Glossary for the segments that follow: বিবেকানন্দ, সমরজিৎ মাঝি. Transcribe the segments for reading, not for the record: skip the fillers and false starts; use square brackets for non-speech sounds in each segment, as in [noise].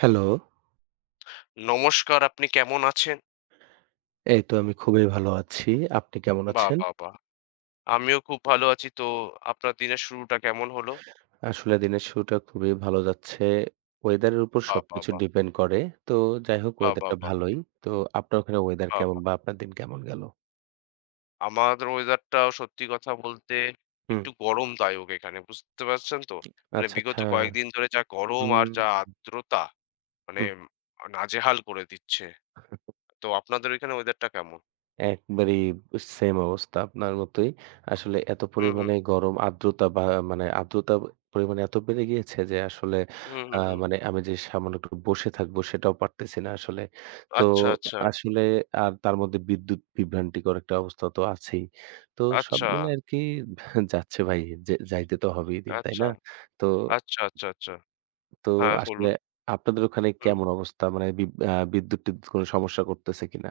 Hello, নমস্কার, আপনি কেমন আছেন? এই তো আমি খুবই ভালো আছি। আপনি কেমন বাহ! আছেন? বাহ! বাহ! আমিও খুব ভালো আছি। তো আপনার দিনের শুরুটা কেমন হলো? আসলে দিনের শুরুটা খুবই ভালো যাচ্ছে। ওয়েদারের উপর বাহ! বাহ! সবকিছু বাহ! ডিপেন্ড করে। তো যাই হোক বাহ! বাহ! ওয়েদারটা বাহ! ভালোই। তো আপনার ওখানে ওয়েদার বাহ! কেমন বাহ! বা আপনার দিন কেমন গেল? আমাদের ওয়েদারটাও সত্যি কথা বলতে হুম। একটু গরমদায়ক এখানে। বুঝতে পারছেন তো? মানে আচ্ছা, আচ্ছা। বিগত কয়েকদিন ধরে যা গরম আর হুম, যা আর্দ্রতা মানে হুম। নাজেহাল করে দিচ্ছে। তো আপনাদের ওইখানে ওয়েদারটা কেমন? একবারেই সেম অবস্থা আপনার মতোই। আসলে এত হুম, হুম। পরিমাণে গরম আর্দ্রতা বা মানে আর্দ্রতা পরিমাণ এত বেড়ে গিয়েছে যে আসলে হুম, হুম, হুম। মানে আমি যে সামান্য একটু বসে থাকবো সেটাও পারতেছি না আসলে। তো আচ্ছা, আচ্ছা। আসলে আর তার মধ্যে বিদ্যুৎ বিভ্রান্তিকর একটা অবস্থা তো আছেই। তো সব আচ্ছা, মিলে আরকি যাচ্ছে ভাই। যে যাইতে তো হবেই দিন, তাই আচ্ছা, না? তো, আচ্ছা, আচ্ছা, আচ্ছা। তো হ্যাঁ, আসলে বলুন। আপনাদের ওখানে হুম। কেমন অবস্থা? মানে বি আ বিদ্যুৎ-টিদ্যুৎ কোনো সমস্যা করতেছে কিনা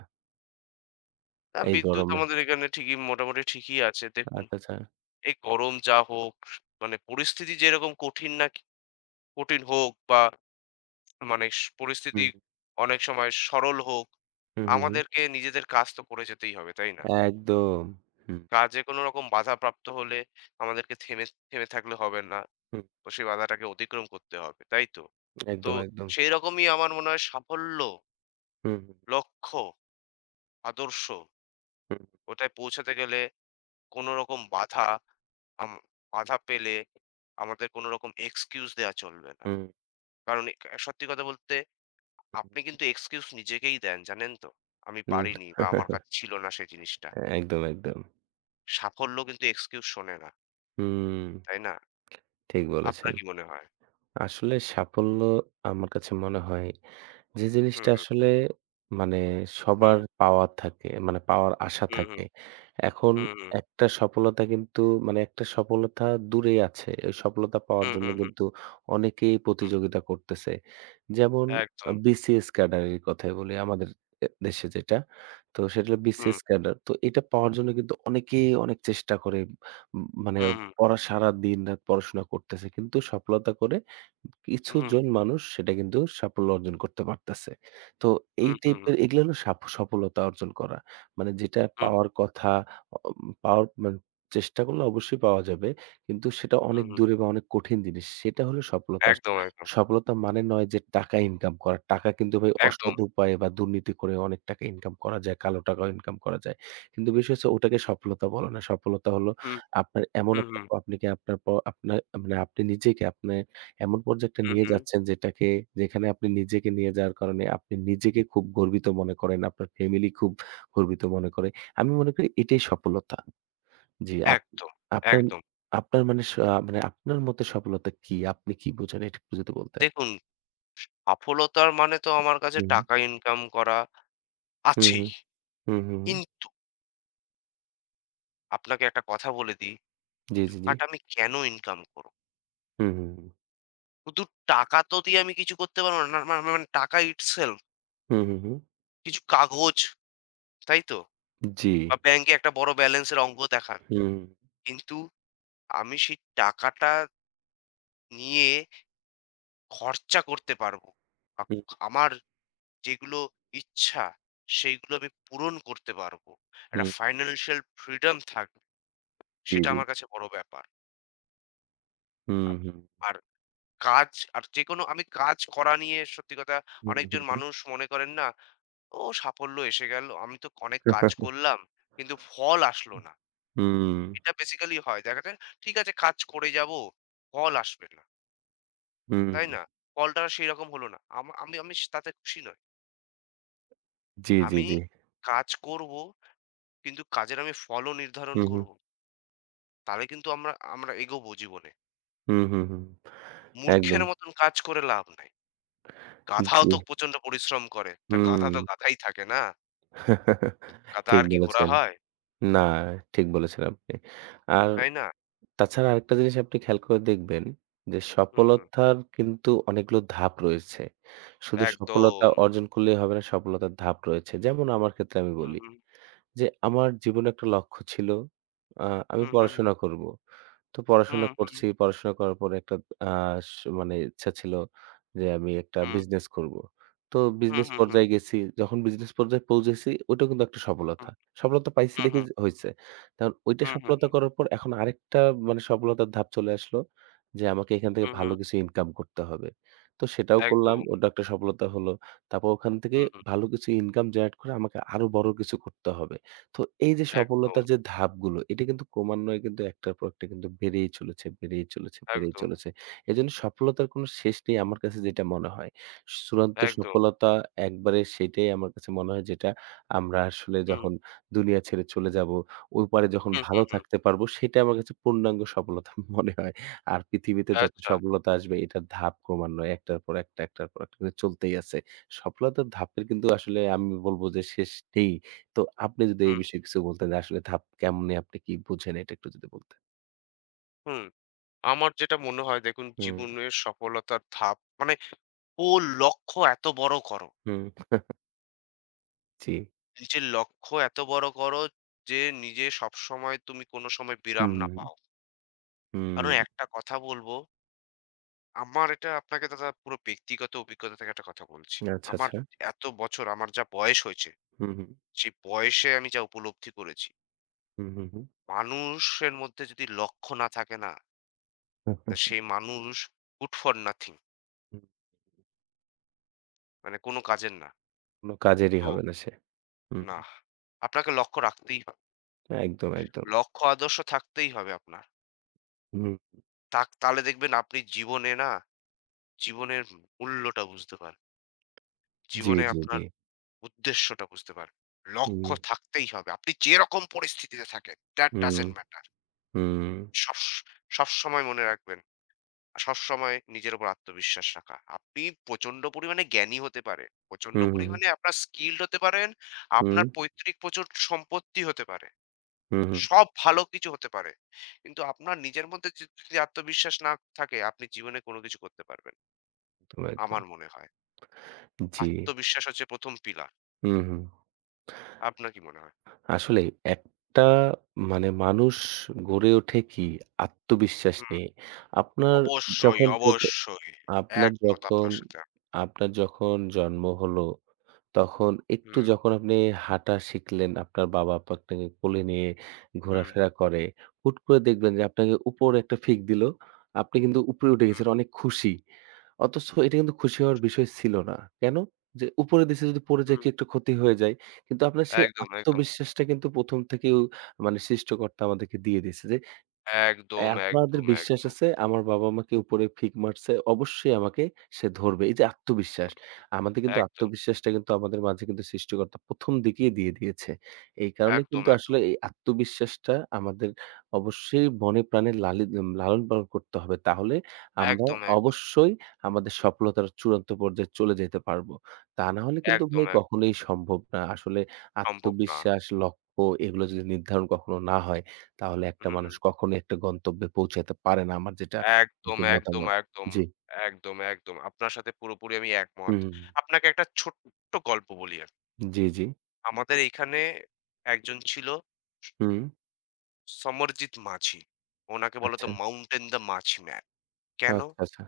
না, এই বিদ্যুৎ গরমে? আমাদের এখানে ঠিকই মোটামুটি ঠিকই আছে। দেখুন, আচ্ছা, আচ্ছা। এই গরম যা হোক, মানে পরিস্থিতি যেরকম কঠিন কঠিন হোক বা মানে পরিস্থিতি হুম। অনেক সময় সরল হোক, হুম, হুম, হুম। আমাদেরকে নিজেদের কাজ তো করে যেতেই হবে, তাই না? একদম। হুম, কাজে কোনো রকম বাধাপ্রাপ্ত হলে আমাদেরকে থেমে থেমে থাকলে হবে না। হুম, তো সেই বাধাটাকে অতিক্রম করতে হবে, তাই তো? তো একদম, একদম। সেইরকমই আমার মনে হয় সাফল্য, হুম, হুম, লক্ষ্য, আদর্শ হুম, ওটায় পৌঁছাতে গেলে কোনো রকম বাধা আম বাধা পেলে আমাদের কোনো রকম এক্সকিউজ দেয়া চলবে না। হুম, কারণ এ সত্যি কথা বলতে আপনি কিন্তু এক্সকিউজ নিজেকেই দেন, জানেন তো? আমি হুম, হুম। পারিনি বা আমার কাছে ছিল না সেই জিনিসটা। একদম, একদম। সাফল্য কিন্তু এক্সকিউজ শোনে না, হুম, তাই না? ঠিক বলেছেন। আপনার কি মনে হয়? আসলে সাফল্য আমার কাছে মনে হয় যে হুম, জিনিসটা হুম, আসলে মানে সবার হুম, পাওয়ার থাকে, মানে পাওয়ার আশা হুম, থাকে। হুম, এখন হুম, হুম, একটা সফলতা কিন্তু মানে একটা সফলতা দূরেই আছে। ওই সফলতা পাওয়ার হুম, জন্য হুম, কিন্তু অনেকেই হুম, প্রতিযোগিতা করতেছে। যেমন একদম। বিসিএস ক্যাডারের কথাই বলি আমাদের এ দেশে যেটা। তো সেটা হলো হুম, বিসিএস ক্যাডার। তো এটা পাওয়ার জন্য কিন্তু অনেকেই অনেক চেষ্টা করে। মানে হুম, হুম, সারাদিন রাত পড়াশোনা করতেছে। কিন্তু সফলতা করে হুম, কিছুজন মানুষ সেটা কিন্তু সাফল্য অর্জন করতে পারতেছে। তো এই হুম, টাইপের এগুলা হলো সফলতা অর্জন করা। মানে যেটা হুম, পাওয়ার কথা অ পাওয়ার মানে চেষ্টা করলে অবশ্যই পাওয়া যাবে। কিন্তু সেটা অনেক হুম, হুম, দূরে বা অনেক কঠিন জিনিস। সেটা হলো সফলতা। একদম, একদম, সফলতা মানে নয় যে টাকা ইনকাম করা। টাকা কিন্তু ভাই একদম। অসৎ উপায়ে বা দুর্নীতি করে অনেক টাকা ইনকাম করা যায়, কালো টাকাও ইনকাম করা যায়। কিন্তু বিষয় হচ্ছে ওটাকে সফলতা বলে না। সফলতা হলো হুম, আপনার এমন হুম, একটা হুম, প আপনি কি আপনার প আপনার মানে আপনি নিজেকে আপনি এমন পর্যায়ে একটা হুম, নিয়ে হুম, যাচ্ছেন যেটাকে যেখানে আপনি নিজেকে নিয়ে যাওয়ার কারণে আপনি নিজেকে খুব গর্বিত মনে করেন, আপনার ফ্যামিলি খুব গর্বিত মনে করে। আমি মনে করি এটাই সফলতা। জি, আপ একদম, আপনার একদম। আপনার মানে স আহ, মানে আপনার মতে সফলতা কি? আপনি কি বোঝেন এটা একটু যদি বলতেন? দেখুন সফলতার মানে তো আমার কাছে হুম, টাকা ইনকাম করা হুম, আছেই। হুম, হুম, হুম, হুম। কিন্তু আপনাকে একটা কথা বলে দিই, জি, জি, জি। টাকাটা আমি কেন ইনকাম করব? হুম, হুম, হুম, শুধু টাকা তো দিয়ে আমি কিছু করতে পারব না। না, মা মা মানে টাকা itself হুম, হুম, হুম। কিছু কাগজ, তাই তো? জি। বা ব্যাংকে একটা বড় ব্যালেন্সের অঙ্ক দেখান। হুম, কিন্তু আমি সেই টাকাটা নিয়ে খরচা করতে পারব। আ হুম, আমার যেগুলো ইচ্ছা সেইগুলো আমি পূরণ করতে পারব। একটা হুম। ফাইন্যান্সিয়াল ফ্রিডম থাকবে। জি, সেটা জি। আমার কাছে বড় ব্যাপার। হুম, আপ হুম, আর কাজ আর যেকোনো আমি কাজ করা নিয়ে সত্যি কথা হুম, হুম, অনেকজন হুম। মানুষ মনে করেন না, "ও সাফল্য এসে গেল। আমি তো অনেক কাজ করলাম। কিন্তু ফল আসলো না।" এটা বেসিক্যালি হয়। দেখা যায় ঠিক আছে কাজ করে যাবো, ফল আসবে না। হুম, তাই হুম। না? ফলটা সেরকম হলো না। আমা আমি আমি তাতে খুশি নই। জি, জি, আমি জি। কাজ করবো কিন্তু কাজের আমি ফলও নির্ধারণ হুম, হুম, করবো। তাহলে কিন্তু আমরা আমরা এগোবো জীবনে। হুম, হুম, হুম। একদম। মূর্খের মতন কাজ করে লাভ নাই। গাধাও জি। তো প্রচন্ড পরিশ্রম করে। তা হুম। গাধা তো গাধাই থাকে না? কাদা ঠিক আর কি ঘোরা বলেছেন। হয়? না, ঠিক বলেছেন আপনি। আর তাই না? তাছাড়া আরেকটা জিনিস আপনি খেয়াল করে দেখবেন যে হুম, হুম। সফলতার কিন্তু অনেকগুলো ধাপ রয়েছে। শুধু একদম। সফলতা অর্জন করলেই হবে না, সফলতার ধাপ রয়েছে। যেমন আমার ক্ষেত্রে আমি হুম, বলি হুম, যে আমার জীবনে একটা লক্ষ্য ছিল। আ আমি হুম, হুম, পড়াশোনা করব। তো পড়াশোনা হুম, হুম, করছি। পড়াশোনা করার পরে একটা আ স মানে ইচ্ছা ছিল যে আমি একটা হুম, বিজনেস করব। তো হুম, বিজনেস হুম, হুম, পর্যায়ে গেছি। যখন বিজনেস পর্যায়ে পৌঁছেছি ওইটা কিন্তু একটা সফলতা। সফলতা পাইছি হুম, দেখে হুম, যে হইছে। কারণ ওইটা হুম, হুম, সফলতা করার পর এখন আরেকটা মানে সফলতার ধাপ চলে আসলো যে আমাকে এখান থেকে হুম, ভালো হুম, কিছু ইনকাম করতে হবে। তো সেটাও করলাম। একদম। ওটা একটা সফলতা হলো। তারপর ওখান থেকে হুম, হুম, ভালো কিছু ইনকাম জেনারেট করে আমাকে আরো বড় কিছু করতে হবে। তো এই যে একদম, সফলতার যে ধাপগুলো, এটা কিন্তু ক্রমান্বয়ে কিন্তু একটার পর একটা কিন্তু বেড়েই চলেছে, বেড়েই চলেছে, বেড়েই একদম, চলেছে। এজন্য সফলতার কোনো শেষ নেই আমার কাছে যেটা মনে হয়। চূড়ান্ত একদম। সফলতা একবারে সেটাই আমার কাছে মনে হয় যেটা আমরা আসলে হুম, যখন দুনিয়া ছেড়ে চলে যাবো, ওই পারে যখন হুম, হুম, ভালো হুম। থাকতে পারবো সেটা আমার কাছে পূর্ণাঙ্গ সফলতা [laughs] মনে হয়। আর পৃথিবীতে যত আচ্ছা। সফলতা আসবে এটার ধাপ ক্রমান্বয়ে একটার পর একটা, একটার পর একটা করে চলতেই আছে। সফলতার ধাপের কিন্তু আসলে আমি বলবো যে শেষ নেই। তো আপনি যদি এই হুম, বিষয়ে কিছু বলতেন যে আসলে ধাপ কেমনে আপনি কি বুঝেন এটা একটু যদি বলতেন? হুম। আমার যেটা মনে হয় দেখুন হুম, জীবনের সফলতার ধাপ মানে ও লক্ষ্য এত বড় করো। হুম, জি। নিজের লক্ষ্য এত বড় করো যে নিজে সবসময় তুমি কোনো সময় বিরাম না হুম, পাও। হুম, কারণ একটা কথা বলব আমার এটা আপনাকে দাদা পুরো ব্যক্তিগত অভিজ্ঞতা থেকে একটা কথা বলছি। আচ্ছা, আমার আচ্ছা। এত বছর আমার যা বয়স হয়েছে, হুম, হুম, সেই বয়সে আমি যা উপলব্ধি করেছি, হুম, হুম, হুম। মানুষের মধ্যে যদি লক্ষ্য না থাকে না, [laughs] তো হুম, সেই মানুষ good for nothing হুম। মানে কোনো কাজের না। কোনো কাজেরই তো হবে না সে। হুম, না, আপনাকে লক্ষ্য রাখতেই হবে। একদম, একদম। লক্ষ্য আদর্শ থাকতেই হবে আপনার। হুম, তাহলে দেখবেন আপনি জীবনে না জীবনের মূল্যটা বুঝতে পারবেন। জি, জীবনে জি, জি। আপনার উদ্দেশ্যটা বুঝতে পারবেন। হুম, লক্ষ্য থাকতেই হবে। আপনি যেরকম পরিস্থিতিতে থাকেন, that হুম, doesn't matter. হুম, সব সবসময় মনে রাখবেন, সবসময় নিজের উপর আত্মবিশ্বাস রাখা। আপনি প্রচন্ড পরিমাণে জ্ঞানী হতে পারেন, প্রচন্ড হুম, হুম, পরিমাণে আপনার skilled হতে পারেন, আপনার পৈতৃক প্রচুর সম্পত্তি হতে পারে। হুম, হুম, সব ভালো কিছু হতে পারে। কিন্তু আপনার নিজের মধ্যে যদি আত্মবিশ্বাস না থাকে, আপনি জীবনে কোনো কিছু করতে পারবেন। একদম, না, একদম। আমার মনে হয়। জি। আত্মবিশ্বাস হচ্ছে ১ম পিলার। হুম, হুম। আপনার কি মনে হয়? আসলে একটা মানে মানুষ গড়ে ওঠে কি আত্মবিশ্বাস হুম। নিয়ে। আপনার অবশ্যই, যখন প্রথম অবশ্যই। আপনার একমত যখন আপনার সাথে। আপনার যখন জন্ম হলো, তখন একটু হুম, যখন আপনি হাঁটা শিখলেন, আপনার বাবা-মা আপনাকে কোলে নিয়ে হুম, ঘোরাফেরা করে। হুট করে দেখবেন যে আপনাকে উপরে একটা ফিক দিল। আপনি কিন্তু উপরে উঠে হুম, গেছেন অনেক খুশি। অথচ এটা কিন্তু খুশি হওয়ার বিষয় ছিল না। কেন? যে উপরে দিছে যদি পড়ে যায় হুম। কি একটা ক্ষতি হয়ে যায়। কিন্তু আপনার সেই একদম, একদম। আত্মবিশ্বাসটা কিন্তু ১ম থেকেই মানে সৃষ্টিকর্তা আমাদেরকে দিয়ে দিয়েছে যে একদম, আপনাদের একদম, বিশ্বাস একদম। আছে আমার বাবা আমাকে উপরে ফিক মারছে। অবশ্যই আমাকে সে ধরবে। এই যে আত্মবিশ্বাস। আমাদের কিন্তু একদম, আত্মবিশ্বাসটা কিন্তু আমাদের মাঝে কিন্তু সৃষ্টিকর্তা ১ম দিকেই দিয়ে দিয়েছে। এই কারণে একদম, কিন্তু আসলে একদম। এই আত্মবিশ্বাসটা আমাদের অবশ্যই মনে প্রাণে লালি উম লালন-পালন করতে হবে। তাহলে আমরা একদম, একদম। অবশ্যই আমাদের সফলতার চূড়ান্ত পর্যায়ে চলে যেতে পারব। তা না হলে কিন্তু একদম, ভাই একদম। কখনোই সম্ভব না। আসলে সম্ভব না। আত্মবিশ্বাস, লক্ষ্য এগুলো যদি নির্ধারণ কখনো না হয় তাহলে একটা হুম, মানুষ কখনোই একটা গন্তব্যে পৌঁছাতে পারে না। আমার যেটা একদম, আরকি একদম, মতামত। একদম। জি। একদম, একদম। আপনার সাথে পুরোপুরি আমি একমত। হুম, আপনাকে একটা ছোট্ট গল্প বলি আমি। জি, জি। আমাদের এইখানে একজন ছিল হুম। সমরজিৎ মাঝি। ওনাকে বলা আচ্ছা, হতো মাউন্টেন দ্য মাঝি ম্যান। কেন? আচ্ছা, আচ্ছা।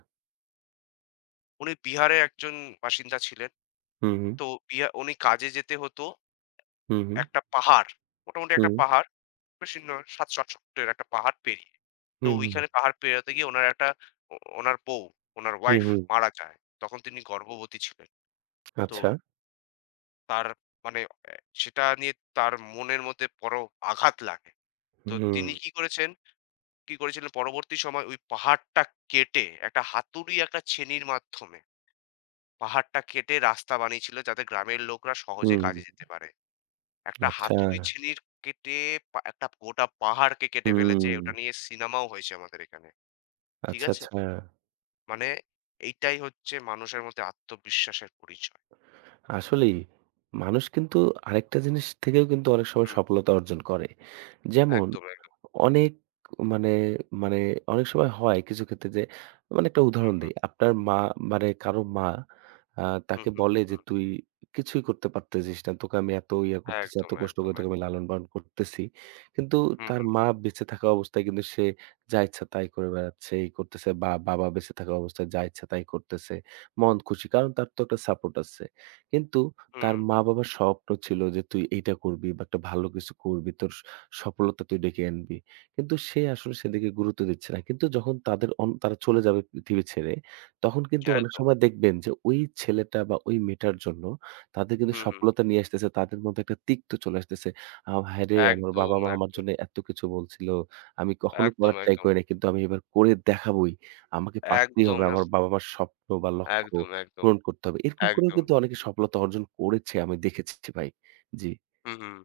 উনি বিহারের একজন বাসিন্দা ছিলেন। হুম, হুম, তো উনি কাজে যেতে হতো হুম, হুম, একটা পাহাড়। মোটামুটি একটা পাহাড় বেশি নয় ৭০০-৮০০ ফুটের একটা পাহাড় পেরিয়ে। তো হুম, হুম, ওইখানে পাহাড় পেরোতে গিয়ে উনার একটা ও ওনার বউ, উনার হুম, ওয়াইফ হুম। মারা যায়। তখন তিনি গর্ভবতী ছিলেন। তো আচ্ছা। তার মানে সেটা নিয়ে তার মনের মধ্যে বড় আঘাত লাগে। তো হুম, তিনি কি করেছেন কি করেছিলেন পরবর্তী সময় ওই পাহাড়টা কেটে একটা হাতুড়ি একটা ছেনির মাধ্যমে পাহাড়টা কেটে রাস্তা বানিয়েছিল যাতে গ্রামের লোকরা সহজে হুম, কাজে যেতে পারে। একটা আচ্ছা। হাতুড়ি ছিনির কেটে একটা গোটা পাহাড়কে কেটে ফেলেছে। হুম, ওটা নিয়ে সিনেমাও হয়েছে আমাদের এখানে। ঠিক আচ্ছা, আছে? আচ্ছা। মানে এইটাই হচ্ছে মানুষের মধ্যে আত্মবিশ্বাসের পরিচয়। আসলেই মানুষ কিন্তু আরেকটা জিনিস থেকেও কিন্তু অনেক সময় হুম, সফলতা অর্জন করে। যেমন একদম, একদম। অনেক মানে, মানে অনেক সময় হয় কিছু ক্ষেত্রে যে মানে একটা হুম, উদাহরণ হুম। দেই। আপনার মা মানে কারো মা আ হুম, তাকে হুম, বলে হুম, যে, হুম। "তুই কিছুই করতে পারতেছিস না। তোকে আমি এত ইয়া করতেছি, এত একদম, কষ্ট করে একদম, তোকে আমি একদম। লালন-পালন করতেছি।" কিন্তু হুম, তার মা হুম, বেঁচে থাকা অবস্থায় কিন্তু সে যা ইচ্ছা তাই করে বেড়াচ্ছে, এই করতেছে বা বাবা বেঁচে থাকা অবস্থায় যা ইচ্ছা তাই করতেছে। মন খুশি। কারণ তার তো একটা সাপোর্ট আছে। কিন্তু তার হুম। মা-বাবার স্বপ্ন ছিল যে তুই এইটা করবি বা একটা ভালো কিছু করবি। তোর স সফলতা তুই ডেকে আনবি। কিন্তু সে আসলে সেদিকে গুরুত্ব দিচ্ছে না। কিন্তু যখন তাদের অন তারা চলে যাবে পৃথিবী ছেড়ে, তখন কিন্তু অনেক একদম। সময় দেখবেন যে ওই ছেলেটা বা ওই মেয়েটার জন্য তাদের কিন্তু হুম, হুম। সফলতা নিয়ে আসতেছে। তাদের মধ্যে একটা তিক্ত চলে আসতেছে। "হায়রে! আমার একদম, বাবা-মা আমার একদম, জন্য এত কিছু বলছিল। আমি কখনো একদম, করার ট্রাই একদম। করি নাই। কিন্তু আমি এবার করে দেখাবোই। আমাকে পারতেই একদম, হবে। আমার একদম, বাবা-মার স্বপ্ন বা লক্ষ্য একদম, একদম, পূরণ করতে হবে।" এরকম করেও একদম। কিন্তু অনেকে সফলতা অর্জন করেছে আমি দেখেছি ভাই। জি। হুম, হুম।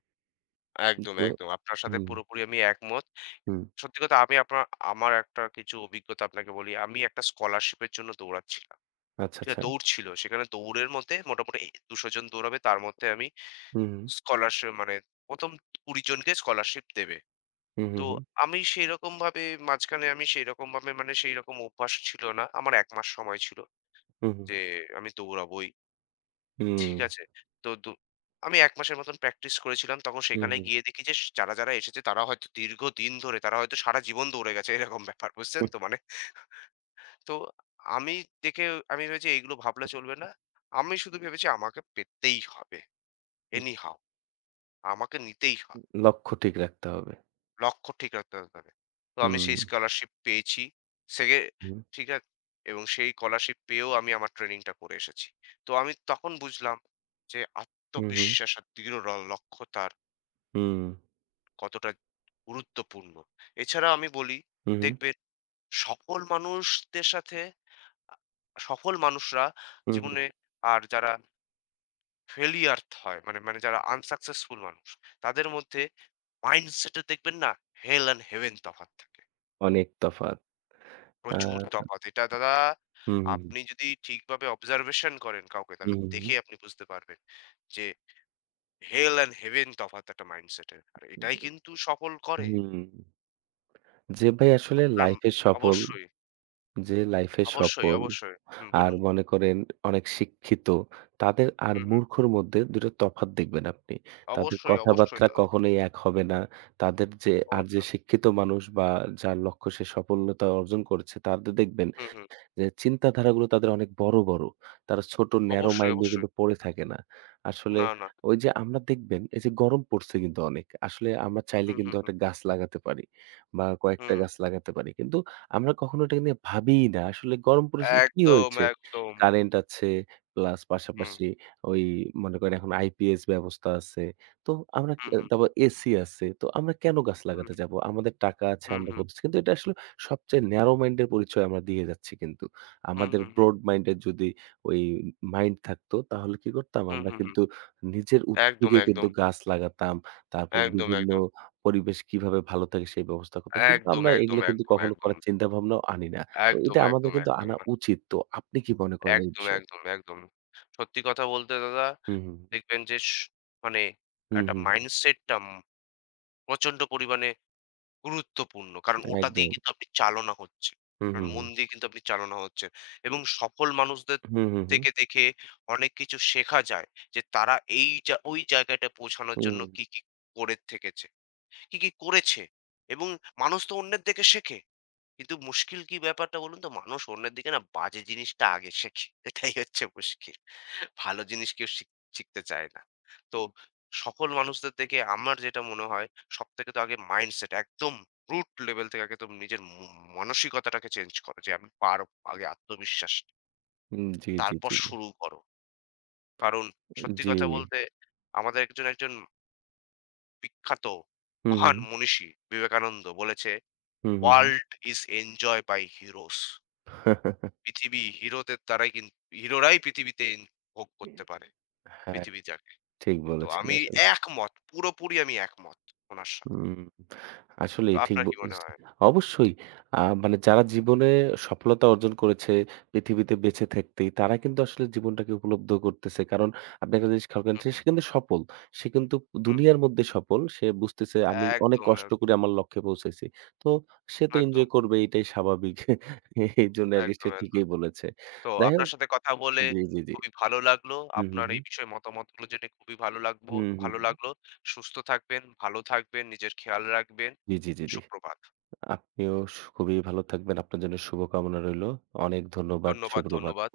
একদম, তো একদম। আপনার সাথে হুম, পুরোপুরি আমি একমত। হুম। সত্যি কথা আমি আপনার আমার একটা কিছু অভিজ্ঞতা আপনাকে বলি। আমি একটা স্কলারশিপের জন্য দৌড়াচ্ছিলাম। আচ্ছা, ঠিক আচ্ছা। আছে? দৌড় ছিল। সেখানে দৌড়ের মধ্যে মোটামুটি ২০০ জন দৌড়াবে। তার মধ্যে আমি হুম, হুম। স্কলারশিপ মানে ১ম ২০ জনকে স্কলারশিপ দেবে। হুম, তো হুম, হুম। আমি সেইরকমভাবে মাঝখানে আমি সেইরকমভাবে মানে সেইরকম অভ্যাস ছিল না। আমার ১ মাস সময় ছিল হুম, হুম, যে আমি দৌড়াবোই। ঠিক আছে? তো আমি ১ মাসের মতন প্র্যাকটিস করেছিলাম। তখন হুম, সেখানে হুম, গিয়ে দেখি যে যারা এসেছে তারা হয়তো দীর্ঘদিন ধরে তারা হয়তো সারা জীবন দৌড়ে গেছে এরকম ব্যাপার। বুঝছেন হুম, তো? মানে তো আমি দেখে আমি ভেবেছি এইগুলো ভাবলে চলবে না। আমি শুধু ভেবেছি আমাকে পেতেই হবে। হুম, এনিহাউ আমাকে নিতেই হবে। লক্ষ্য ঠিক রাখতে হবে। লক্ষ্য ঠিক রাখতে হবে। তো আমি হুম, সেই স্কলারশিপ পেয়েছি। সেগে হুম, ঠিক আ এবং সেই স্কলারশিপ পেয়েও আমি আমার ট্রেনিংটা করে এসেছি। তো আমি তখন বুঝলাম যে হুম, হুম, হুম, আত্মবিশ্বাস আর দৃঢ় লক্ষ্যতার হুম, কতটা গুরুত্বপূর্ণ। এছাড়া আমি বলি হুম, দেখবেন সফল মানুষদের সাথে আ সফল মানুষরা হুম, হুম, জীবনে আর যারা ফেলিয়ার্থ হয়। মানে মানে যারা আনসাকসেসফুল মানুষ, তাদের মধ্যে মাইন্ডসেটে দেখবেন না হেল অ্যান্ড হেভেন তফাৎ থাকে। অনেক তফাৎ। আ প্রচুর তফাৎ। এটা দাদা হুম, হুম, আপনি যদি ঠিকভাবে অবজারভেশন করেন কাউকে তাহলে হুম, দেখেই আপনি বুঝতে পারবেন যে হেল অ্যান্ড হেভেন তফাৎ একটা মাইন্ডসেটের। আর এটাই কিন্তু সফল করে। হুম, যে ভাই আসলে আর লাইফে সফল, অবশ্যই, যে লাইফে অবশ্যই, সফল অবশ্যই। হুম, আর বলুন। মনে করেন অনেক শিক্ষিত তাদের আর হুম, হুম। মূর্খর মধ্যে ২ টা তফাৎ দেখবেন আপনি। তাদের অবশ্যই, অবশ্যই কথাবার্তা দাদা। কখনোই এক হবে না। তাদের যে আর যে অবশ্যই। শিক্ষিত মানুষ বা যার লক্ষ্য সে সফলতা অর্জন করেছে তাদের দেখবেন হুম, হুম। যে চিন্তাধারাগুলো তাদের অনেক বড়, বড়। তারা ছোট ন্যারো অবশ্যই, মাইন্ড নিয়ে অবশ্যই। কিন্তু পড়ে থাকে না। আসলে না, না। ওই যে আমরা দেখবেন এই যে গরম পড়ছে কিন্তু অনেক। আসলে আমরা চাইলে হুম, কিন্তু হুম, হুম। একটা গাছ লাগাতে পারি বা কয়েকটা হুম। গাছ লাগাতে পারি। কিন্তু আমরা কখনো এটাকে নিয়ে ভাবিই না। আসলে গরম পড়েছে তো কি একদম, হয়েছে? একদম। কারেন্ট আছে প্লাস হুম, পাশাপাশি ওই মনে করেন এখন আইপিএস ব্যবস্থা আছে। তো আমরা হুম, হুম। তারপর এসি আছে। তো আমরা কেন গাছ হুম, লাগাতে যাবো? আমাদের টাকা আছে হুম, আমরা হুম, করতেছি। কিন্তু এটা আসলে সবচেয়ে ন্যারো মাইন্ড এর পরিচয় আমরা দিয়ে যাচ্ছি কিন্তু। হুম, আমাদের হুম, হুম, ব্রড মাইন্ডের যদি ওই মাইন্ড থাকতো তাহলে কি করতাম? হুম, আমরা হুম, হুম। কিন্তু নিজের একদম, উদ্যোগে কিন্তু একদম, গাছ লাগাতাম। তারপর একদম, বিভিন্ন একদম, পরিবেশ কিভাবে ভালো থাকে সেই ব্যবস্থা করতাম। কিন্তু একদম, আমরা একদম, এগুলো কিন্তু একদম, কখনো একদম, করার চিন্তা ভাবনাও আনি না। তো এটা একদম, আমাদের একদম, কিন্তু একদম, আনা উচিত। তো আপনি কি মনে করেন এই একদম, বিষয়ে? একদম, একদম। সত্যি কথা বলতে দাদা হুম, হুম, দেখবেন যে মানে হুম, একটা হুম, মাইন্ডসেটটা প্রচণ্ড পরিমাণে গুরুত্বপূর্ণ। কারণ হুম, ওটা একদম। দিয়ে কিন্তু আপনি চালনা হচ্ছে। হুম, আপনার হুম, মন দিয়ে কিন্তু আপনি চালনা হচ্ছেন। এবং সফল মানুষদের হুম, হুম, হুম, হুম, থেকে দেখে অনেক কিছু শেখা যায় যে তারা এই ওই জায়গাটায় পৌঁছানোর হুম, জন্য কি, কি করে থেকেছে, কি, কি করেছে এবং মানুষ তো অন্যের দেখে শেখে। কিন্তু মুশকিল কি ব্যাপারটা বলুন তো? মানুষ অন্যের দিকে না বাজে জিনিসটা আগে শেখে। [laughs] এটাই হচ্ছে মুশকিল। ভালো জিনিস কেউ শিখতে চায় না। তো সফল মানুষদের দেখে আমার যেটা মনে হয় সবথেকে তো আগে মাইন্ডসেট একদম root level থেকে আগে তো নিজের মানসিকতাটাকে চেঞ্জ করো যে আমি পারব। আগে আত্মবিশ্বাস, হুম, জি, জি, তারপর জি, জি, শুরু করো। কারণ সত্যি জি, কথা বলতে আমাদের একজন বিখ্যাত হুম, মহান হুম, মনীষী বিবেকানন্দ বলেছে, হুম, হুম, হুম। "World is enjoyed by heroes." পৃথিবী হিরোদের দ্বারাই হিরোরাই পৃথিবীতে ভোগ করতে পারে, হ্যাঁ, পৃথিবী যাকে। ঠিক তো বলেছেন আমি আসলে। একমত, পুরোপুরি আমি একমত উনার সাথে। হুম, তো আসলেই ঠিক আপনার কি মনে বলেছেন। হয়? অবশ্যই মানে যারা জীবনে সফলতা অর্জন করেছে পৃথিবীতে বেঁচে থাকতেই, তারা কিন্তু আসলে জীবনটাকে উপলব্ধ করতেছে। কারণ আপনি একটা জিনিস খেয়াল করেন হুম, যে সে হুম, কিন্তু সফল। সে কিন্তু হুম, দুনিয়ার হুম। মধ্যে সফল। সে বুঝতেছে আমি অনেক একদম, কষ্ট একদম, করে আমার লক্ষ্যে পৌঁছেছি। তো সে তো একদম, এনজয় করবে এটাই স্বাভাবিক। এইজন্য আরকি সে একদম, একদম। ঠিকই বলেছে। তো যাই আপনার হোক সাথে কথা বলে জি, জি, জি। খুবই ভালো লাগলো। হুম, হুম, আপনার এই হুম। বিষয়ে মতামতগুলো জেনে খুবই ভালো লাগবো হুম, হুম, ভালো হুম। লাগলো। সুস্থ থাকবেন, ভালো থাকবেন, নিজের খেয়াল রাখবেন। জি, জি, জি, জি। সুপ্রভাত। আপনিও খুবই ভালো থাকবেন। আপনার জন্য শুভকামনা রইলো। অনেক ধন্যবাদ। ধন্যবাদ, সুপ্রভাত। ধন্যবাদ।